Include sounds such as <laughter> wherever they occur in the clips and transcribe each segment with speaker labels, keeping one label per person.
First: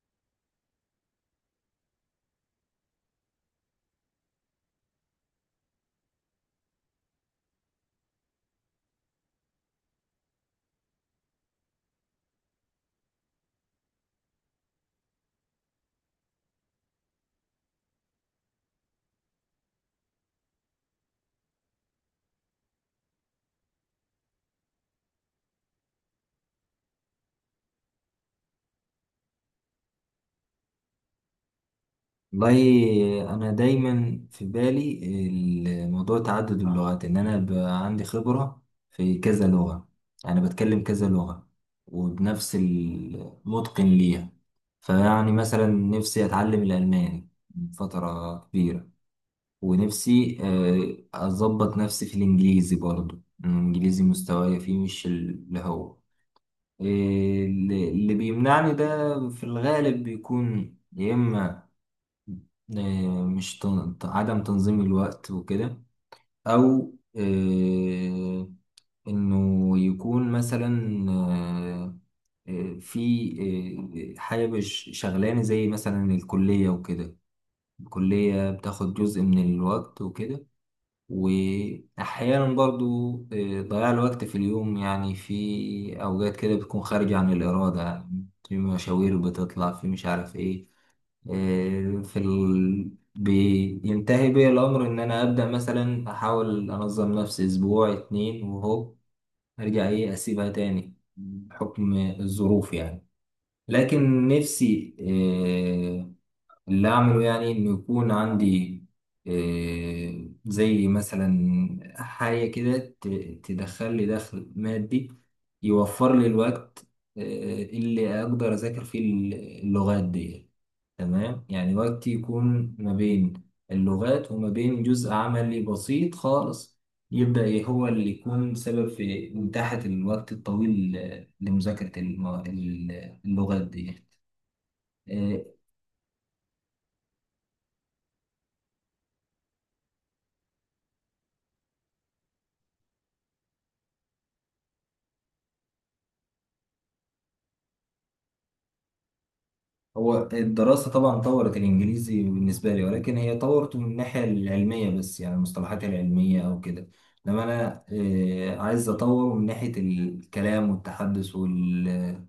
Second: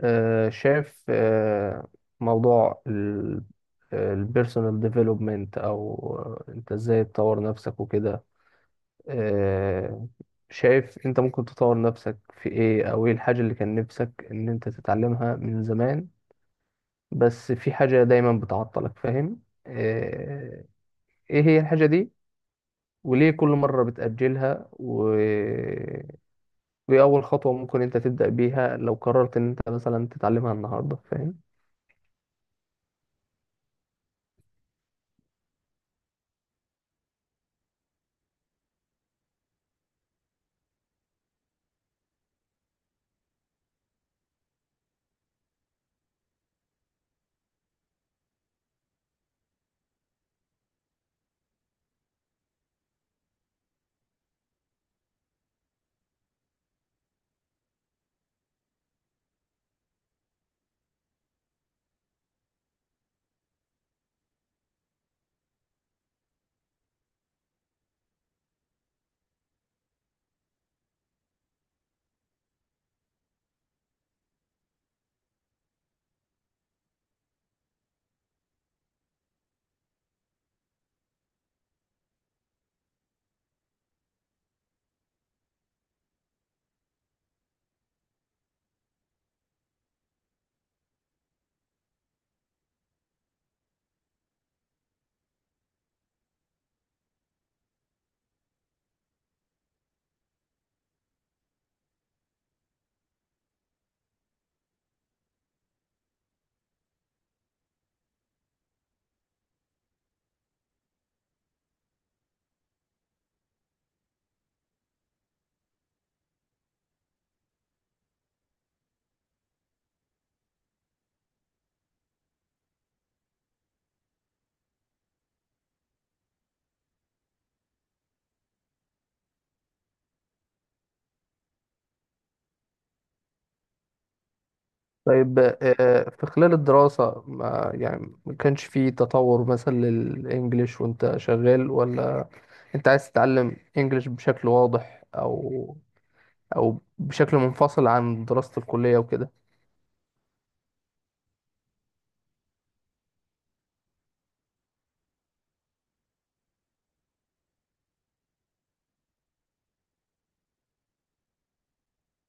Speaker 1: شايف موضوع البيرسونال ديفلوبمنت او انت ازاي تطور نفسك وكده. آه، شايف انت ممكن تطور نفسك في ايه، او ايه الحاجة اللي كان نفسك ان انت تتعلمها من زمان، بس في حاجة دايما بتعطلك فاهم؟ ايه هي الحاجة دي، وليه كل مرة بتأجلها وإيه أول خطوة ممكن أنت تبدأ بيها لو قررت إن أنت مثلا تتعلمها النهاردة، فاهم؟
Speaker 2: والله انا دايما في بالي الموضوع تعدد اللغات ان انا بقى عندي خبرة في كذا لغة. انا بتكلم كذا لغة وبنفس المتقن ليها. فيعني مثلا نفسي اتعلم الالماني من فترة كبيرة. ونفسي اظبط نفسي في الانجليزي برضو، الانجليزي مستواي فيه مش اللي هو. آه، اللي بيمنعني ده في الغالب بيكون يا اما آه، مش تن- ت- عدم تنظيم الوقت وكده، او انه يكون مثلا آه، آه، في آه، حاجة مش شغلانة زي مثلا الكلية وكده. الكلية بتاخد جزء من الوقت وكده. وأحيانا برضو ضياع الوقت في اليوم، يعني في أوقات كده بتكون خارجة عن الإرادة، يعني في مشاوير بتطلع، في مش عارف إيه. بينتهي بي الأمر إن أنا أبدأ مثلا أحاول أنظم نفسي أسبوع 2 وهو أرجع إيه أسيبها تاني بحكم الظروف يعني. لكن نفسي اللي أعمله يعني إنه يكون عندي زي مثلا حاجة كده تدخل لي دخل مادي، يوفر لي الوقت اللي أقدر أذاكر فيه اللغات دي. تمام، يعني وقتي يكون ما بين اللغات وما بين جزء عملي بسيط خالص يبدأ إيه هو اللي يكون سبب في إتاحة الوقت الطويل لمذاكرة اللغات دي.
Speaker 1: طيب.
Speaker 2: آه،
Speaker 1: في خلال الدراسة، ما يعني، ما كانش فيه تطور مثلا للإنجليش وأنت شغال، ولا أنت عايز تتعلم إنجليش بشكل واضح، أو بشكل منفصل عن دراسة الكلية وكده؟
Speaker 2: هو الدراسة طبعا طورت الإنجليزي بالنسبة لي، ولكن هي طورته من الناحية العلمية بس، يعني المصطلحات العلمية أو كده. لما أنا عايز أطوره من ناحية الكلام والتحدث وال...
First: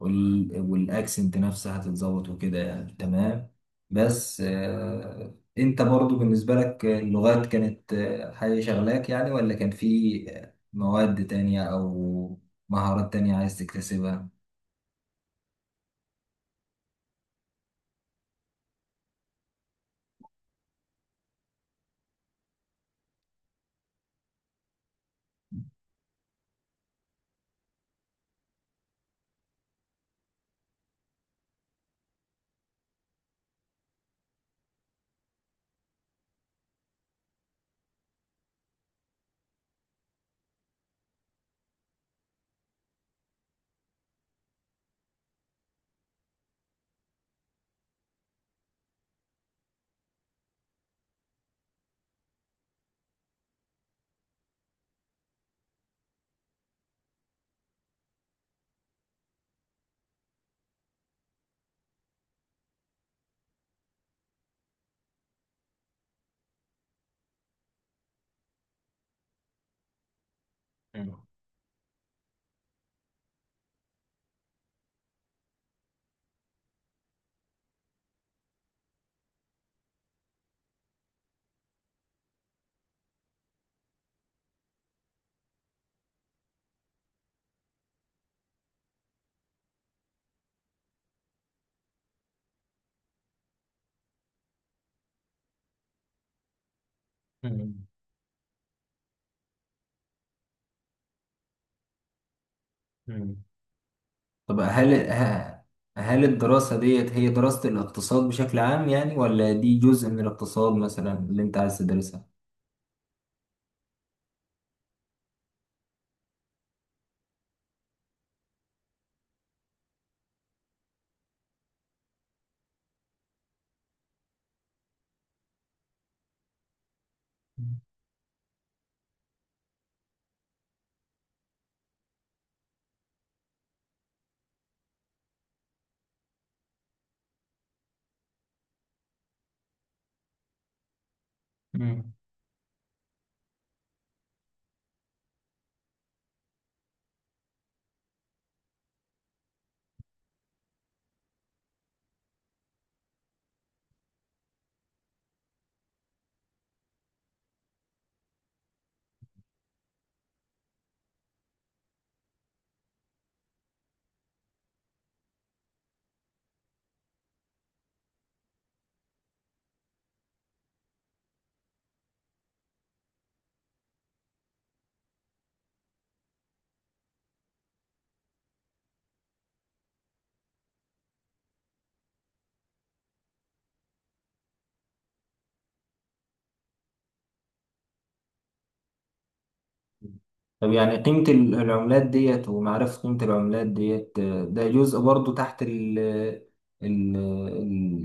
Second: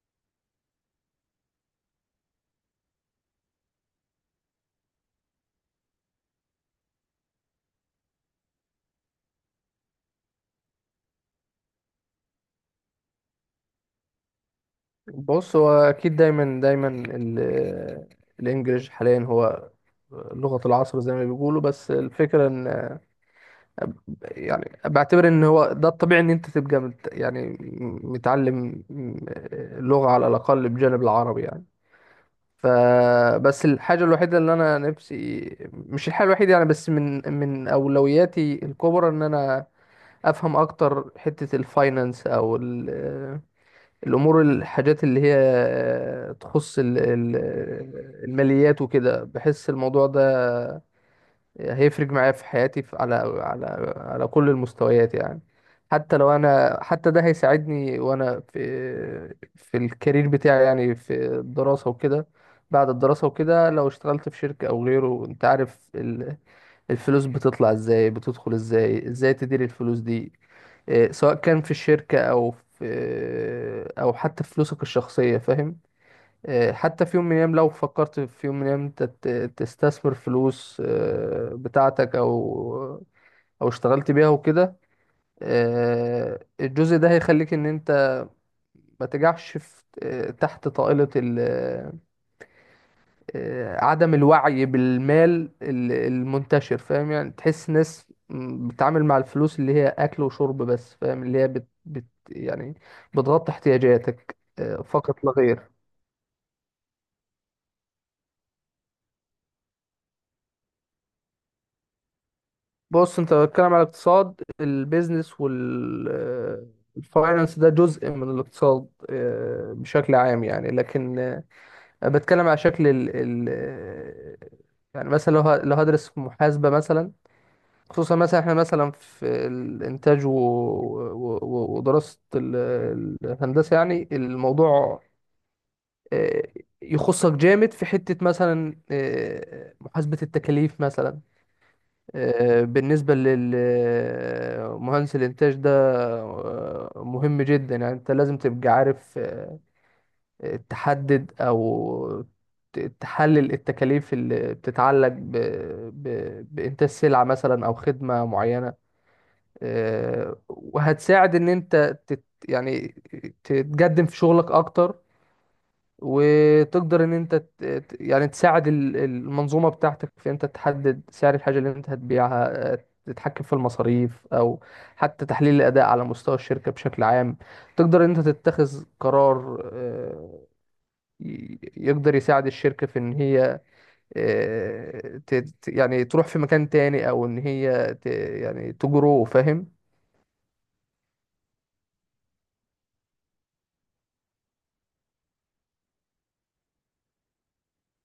Speaker 2: وال... والأكسنت نفسها تتظبط وكده يعني، تمام. بس أنت برضو بالنسبة لك اللغات كانت حاجة شغلاك يعني، ولا كان في مواد تانية أو مهارات تانية عايز تكتسبها؟
Speaker 1: بص، هو أكيد دايما دايما الإنجليش حاليا هو لغة العصر زي ما بيقولوا. بس الفكرة إن، يعني، بعتبر ان هو ده الطبيعي ان انت تبقى يعني متعلم لغة على الاقل بجانب العربي يعني. فبس الحاجة الوحيدة اللي أنا نفسي، مش الحاجة الوحيدة يعني، بس من أولوياتي الكبرى إن أنا أفهم أكتر حتة الفاينانس أو الأمور، الحاجات اللي هي تخص الماليات وكده. بحس الموضوع ده هيفرق معايا في حياتي، في، على على كل المستويات يعني. حتى لو انا، حتى ده هيساعدني وانا في الكارير بتاعي يعني، في الدراسة وكده، بعد الدراسة وكده، لو اشتغلت في شركة او غيره. انت عارف الفلوس بتطلع ازاي، بتدخل ازاي، ازاي تدير الفلوس دي، إيه، سواء كان في الشركة او في، او حتى في فلوسك الشخصية، فاهم. حتى في يوم من الأيام، لو فكرت في يوم من الأيام أنت تستثمر فلوس بتاعتك، أو اشتغلت بيها وكده، الجزء ده هيخليك إن أنت ما تجعش في تحت طائلة عدم الوعي بالمال المنتشر فاهم. يعني تحس ناس بتتعامل مع الفلوس اللي هي أكل وشرب بس فاهم، اللي هي بت بت يعني بتغطي احتياجاتك
Speaker 2: طب هل
Speaker 1: فقط لا غير.
Speaker 2: هل الدراسة ديت هي دراسة الاقتصاد بشكل عام يعني، ولا دي جزء من الاقتصاد مثلا اللي انت عايز تدرسها؟
Speaker 1: بص، انت بتتكلم على الاقتصاد. البيزنس والفاينانس ده جزء من الاقتصاد بشكل عام يعني، لكن انا بتكلم على شكل ال ال آه، يعني مثلا لو لو هدرس في محاسبة مثلا، خصوصا مثلا احنا مثلا في الانتاج ودراسة الهندسة، يعني الموضوع آه، يخصك جامد في حتة مثلا محاسبة التكاليف مثلا.
Speaker 2: مم.
Speaker 1: بالنسبة للمهندس الإنتاج ده مهم جدا يعني. أنت لازم تبقى عارف تحدد أو تحلل التكاليف اللي بتتعلق ب... بإنتاج سلعة مثلا أو خدمة معينة. وهتساعد إن أنت يعني تتقدم في شغلك أكتر، وتقدر ان انت يعني تساعد المنظومه بتاعتك، في انت تحدد سعر الحاجه اللي انت هتبيعها، تتحكم في المصاريف، او حتى تحليل الاداء على مستوى الشركه بشكل عام. تقدر ان انت تتخذ قرار يقدر يساعد الشركه في ان هي يعني تروح في مكان تاني، او ان هي يعني تجرو، فاهم.
Speaker 2: طب يعني قيمة العملات ديت ومعرفة قيمة العملات ديت، ده جزء برضو تحت ال-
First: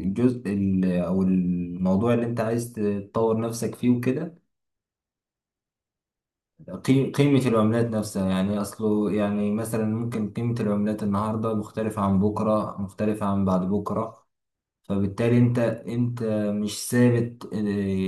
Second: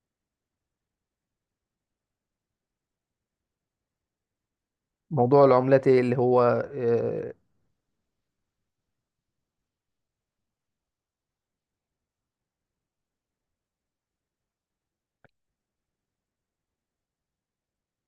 Speaker 2: الجزء أو الموضوع اللي أنت عايز تطور نفسك فيه وكده.
Speaker 1: موضوع العملات إيه اللي هو آه،
Speaker 2: قيمة العملات نفسها، يعني أصله يعني مثلا ممكن قيمة العملات النهاردة مختلفة عن بكرة، مختلفة عن بعد بكرة، فبالتالي انت مش ثابت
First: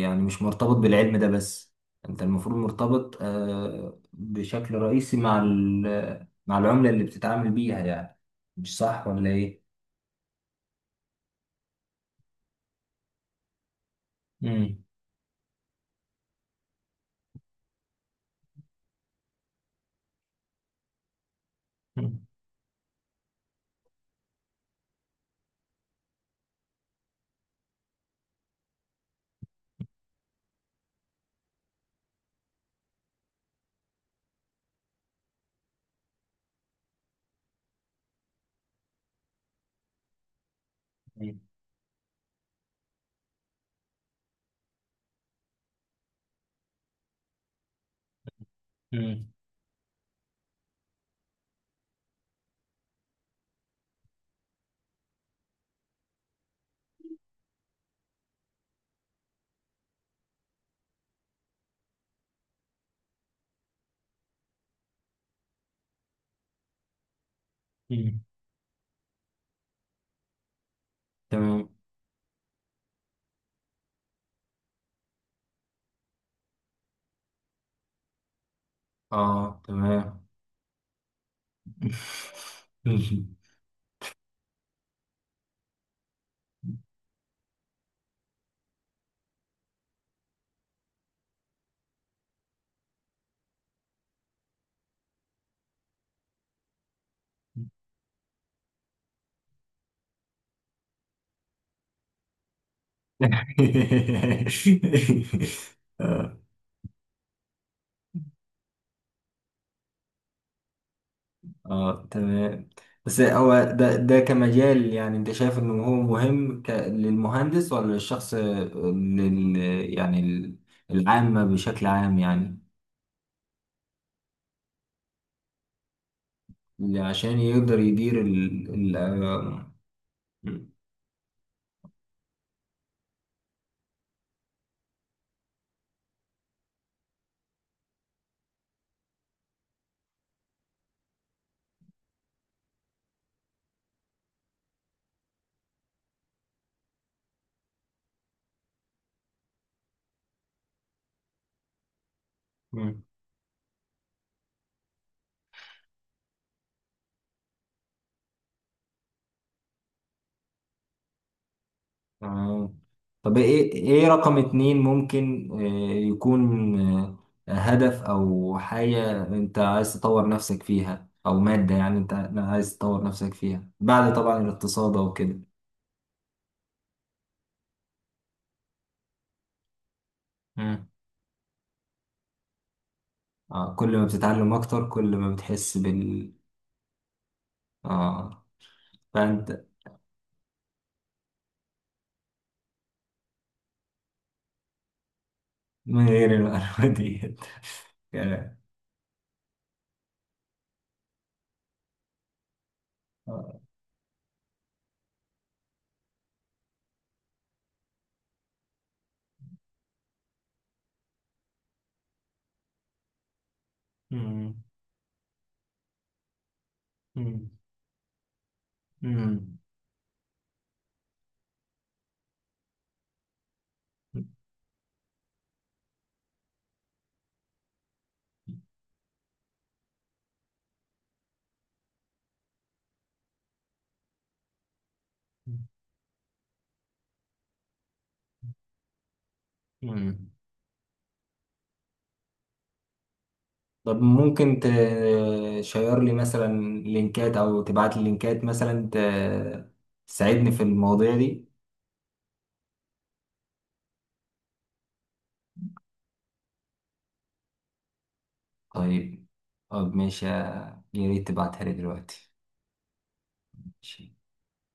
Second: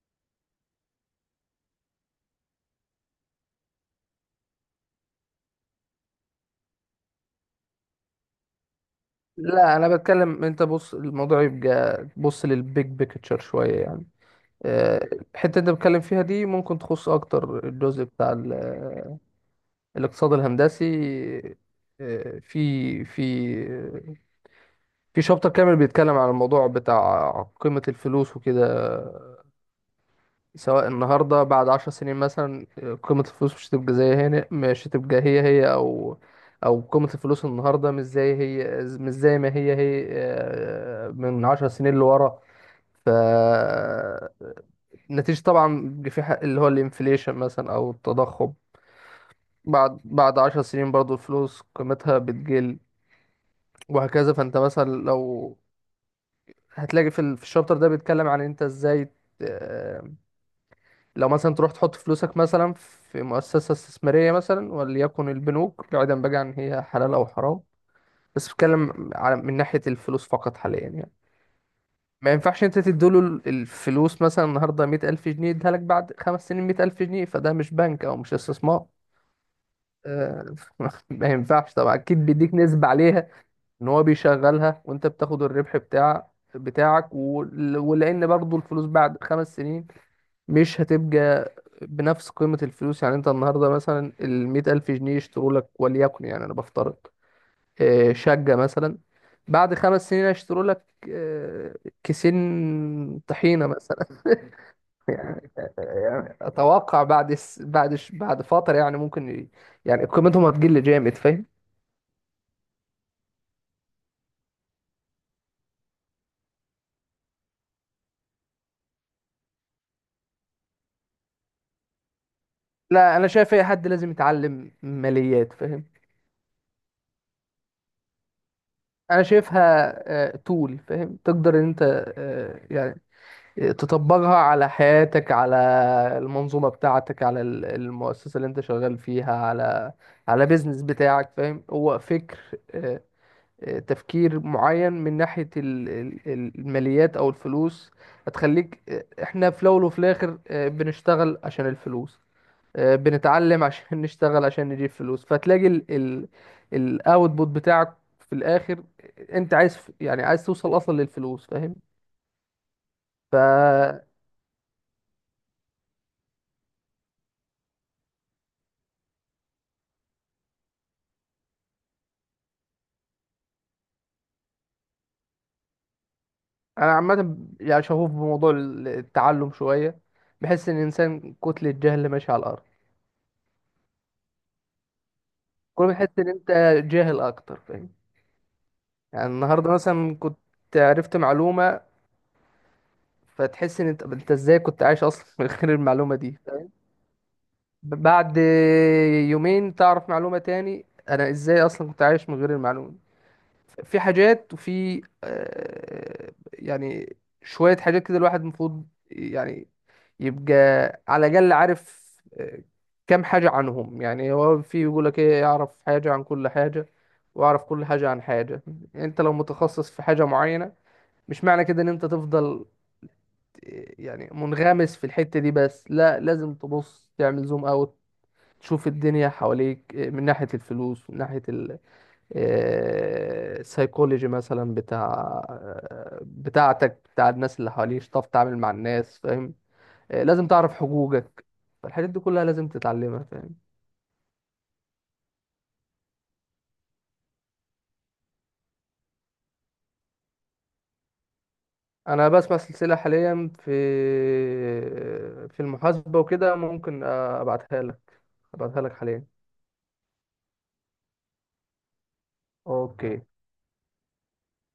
Speaker 2: يعني مش مرتبط بالعلم ده بس، انت المفروض مرتبط بشكل رئيسي مع مع العملة اللي بتتعامل بيها يعني. مش صح ولا ايه؟
Speaker 1: لا، انا بتكلم. انت بص، الموضوع يبقى بص للبيج بيكتشر شويه يعني.
Speaker 2: مم.
Speaker 1: آه، الحته اللي انت بتكلم فيها دي ممكن تخص اكتر الجزء بتاع الاقتصاد الهندسي.
Speaker 2: مم.
Speaker 1: آه، في في في شابتر كامل بيتكلم عن الموضوع بتاع قيمه الفلوس وكده، سواء النهارده، بعد 10 سنين مثلا قيمة الفلوس مش هتبقى زي هنا، مش هتبقى هي هي، أو قيمة الفلوس النهارده مش زي هي، مش زي ما هي هي
Speaker 2: مم.
Speaker 1: من 10 سنين لورا. ف نتيجة طبعا بيبقى في حق اللي هو الانفليشن مثلا، أو التضخم.
Speaker 2: مم.
Speaker 1: بعد عشر سنين برضو الفلوس قيمتها بتقل، وهكذا. فأنت مثلا لو هتلاقي في في الشابتر ده بيتكلم عن أنت إزاي آه، لو مثلا تروح تحط فلوسك مثلا في مؤسسة استثمارية، مثلا وليكن البنوك، بعيدا بقى عن هي حلال أو حرام،
Speaker 2: مم.
Speaker 1: بس بتكلم على من ناحية الفلوس فقط حاليا يعني.
Speaker 2: تمام.
Speaker 1: ما ينفعش انت تديله الفلوس مثلا النهاردة 100,000 جنيه، يديها لك بعد 5 سنين 100,000 جنيه. فده مش بنك أو مش استثمار.
Speaker 2: اه، تمام.
Speaker 1: آه، <laughs> ما ينفعش طبعا، أكيد بيديك نسبة
Speaker 2: <laughs>
Speaker 1: عليها، إن هو بيشغلها وأنت بتاخد الربح بتاعك ولأن برضه الفلوس بعد 5 سنين مش هتبقى بنفس قيمة الفلوس. يعني انت النهاردة مثلا المية ألف جنيه يشتروا لك، وليكن يعني أنا بفترض شقة مثلا، بعد 5 سنين هيشتروا لك آه، كيسين طحينة مثلا <laughs>
Speaker 2: <laughs> آه.
Speaker 1: يعني أتوقع بعد س... بعد ش... بعد فترة يعني، ممكن يعني قيمتهم هتقل جامد، فاهم.
Speaker 2: اه، تمام. بس هو ده كمجال، يعني انت شايف انه هو مهم للمهندس ولا للشخص، يعني العامة بشكل عام يعني،
Speaker 1: لا، أنا شايف أي حد لازم يتعلم ماليات، فاهم.
Speaker 2: اللي عشان يقدر يدير ال... ال...
Speaker 1: أنا شايفها
Speaker 2: آه،
Speaker 1: طول، فاهم. تقدر إن أنت يعني تطبقها على حياتك، على المنظومة بتاعتك، على المؤسسة اللي انت شغال فيها، على بيزنس بتاعك، فاهم. هو فكر آه، تفكير معين. من ناحية الماليات او الفلوس هتخليك احنا في الاول وفي الاخر بنشتغل عشان الفلوس،
Speaker 2: مم.
Speaker 1: بنتعلم عشان <laughs> نشتغل عشان نجيب فلوس. فتلاقي الاوتبوت بتاعك في الاخر انت عايز، يعني عايز توصل اصلا للفلوس، فاهم.
Speaker 2: تمام.
Speaker 1: ف
Speaker 2: طب ايه، رقم 2 ممكن يكون هدف او حاجة انت عايز تطور نفسك فيها، او مادة يعني انت عايز تطور نفسك فيها بعد طبعا الاقتصاد او كده.
Speaker 1: انا عامه يعني شغوف بموضوع التعلم شويه. بحس ان الانسان كتله جهل ماشي على الارض.
Speaker 2: آه، كل ما بتتعلم أكتر كل ما بتحس
Speaker 1: كل ما تحس ان
Speaker 2: بال.
Speaker 1: انت جاهل اكتر، فاهم.
Speaker 2: آه،
Speaker 1: يعني
Speaker 2: فأنت.
Speaker 1: النهارده مثلا كنت عرفت معلومه، فتحس ان انت ازاي كنت عايش اصلا <laughs> من غير
Speaker 2: من
Speaker 1: المعلومه
Speaker 2: غير
Speaker 1: دي.
Speaker 2: المعلومة ديت. <laughs>
Speaker 1: بعد
Speaker 2: كلام.
Speaker 1: يومين تعرف معلومه تاني، انا ازاي اصلا كنت عايش من غير المعلومه.
Speaker 2: آه.
Speaker 1: في حاجات، وفي يعني شوية حاجات كده الواحد المفروض يعني يبقى على الأقل عارف آه، كام حاجة عنهم. يعني
Speaker 2: مم.
Speaker 1: هو في يقول لك إيه، يعرف حاجة عن كل حاجة
Speaker 2: مم.
Speaker 1: وأعرف كل حاجة عن حاجة. أنت لو
Speaker 2: مم.
Speaker 1: متخصص في حاجة معينة، مش معنى كده إن أنت تفضل يعني منغمس في الحتة دي بس. لا، لازم تبص تعمل زوم أوت، تشوف الدنيا حواليك من ناحية الفلوس، من ناحية سايكولوجي مثلا بتاع بتاعتك، بتاع الناس اللي حواليك، تعرف تتعامل مع الناس، فاهم.
Speaker 2: مم.
Speaker 1: لازم تعرف حقوقك. الحاجات دي كلها لازم تتعلمها، فاهم.
Speaker 2: طب ممكن تشير لي مثلا لينكات، أو تبعت لي لينكات مثلا تساعدني في المواضيع دي.
Speaker 1: انا بسمع سلسلة حاليا في المحاسبة وكده، ممكن ابعتها لك، ابعتها لك حاليا.
Speaker 2: طيب. طب ماشي، يا ريت تبعتها لي دلوقتي.
Speaker 1: اوكي.
Speaker 2: ماشي.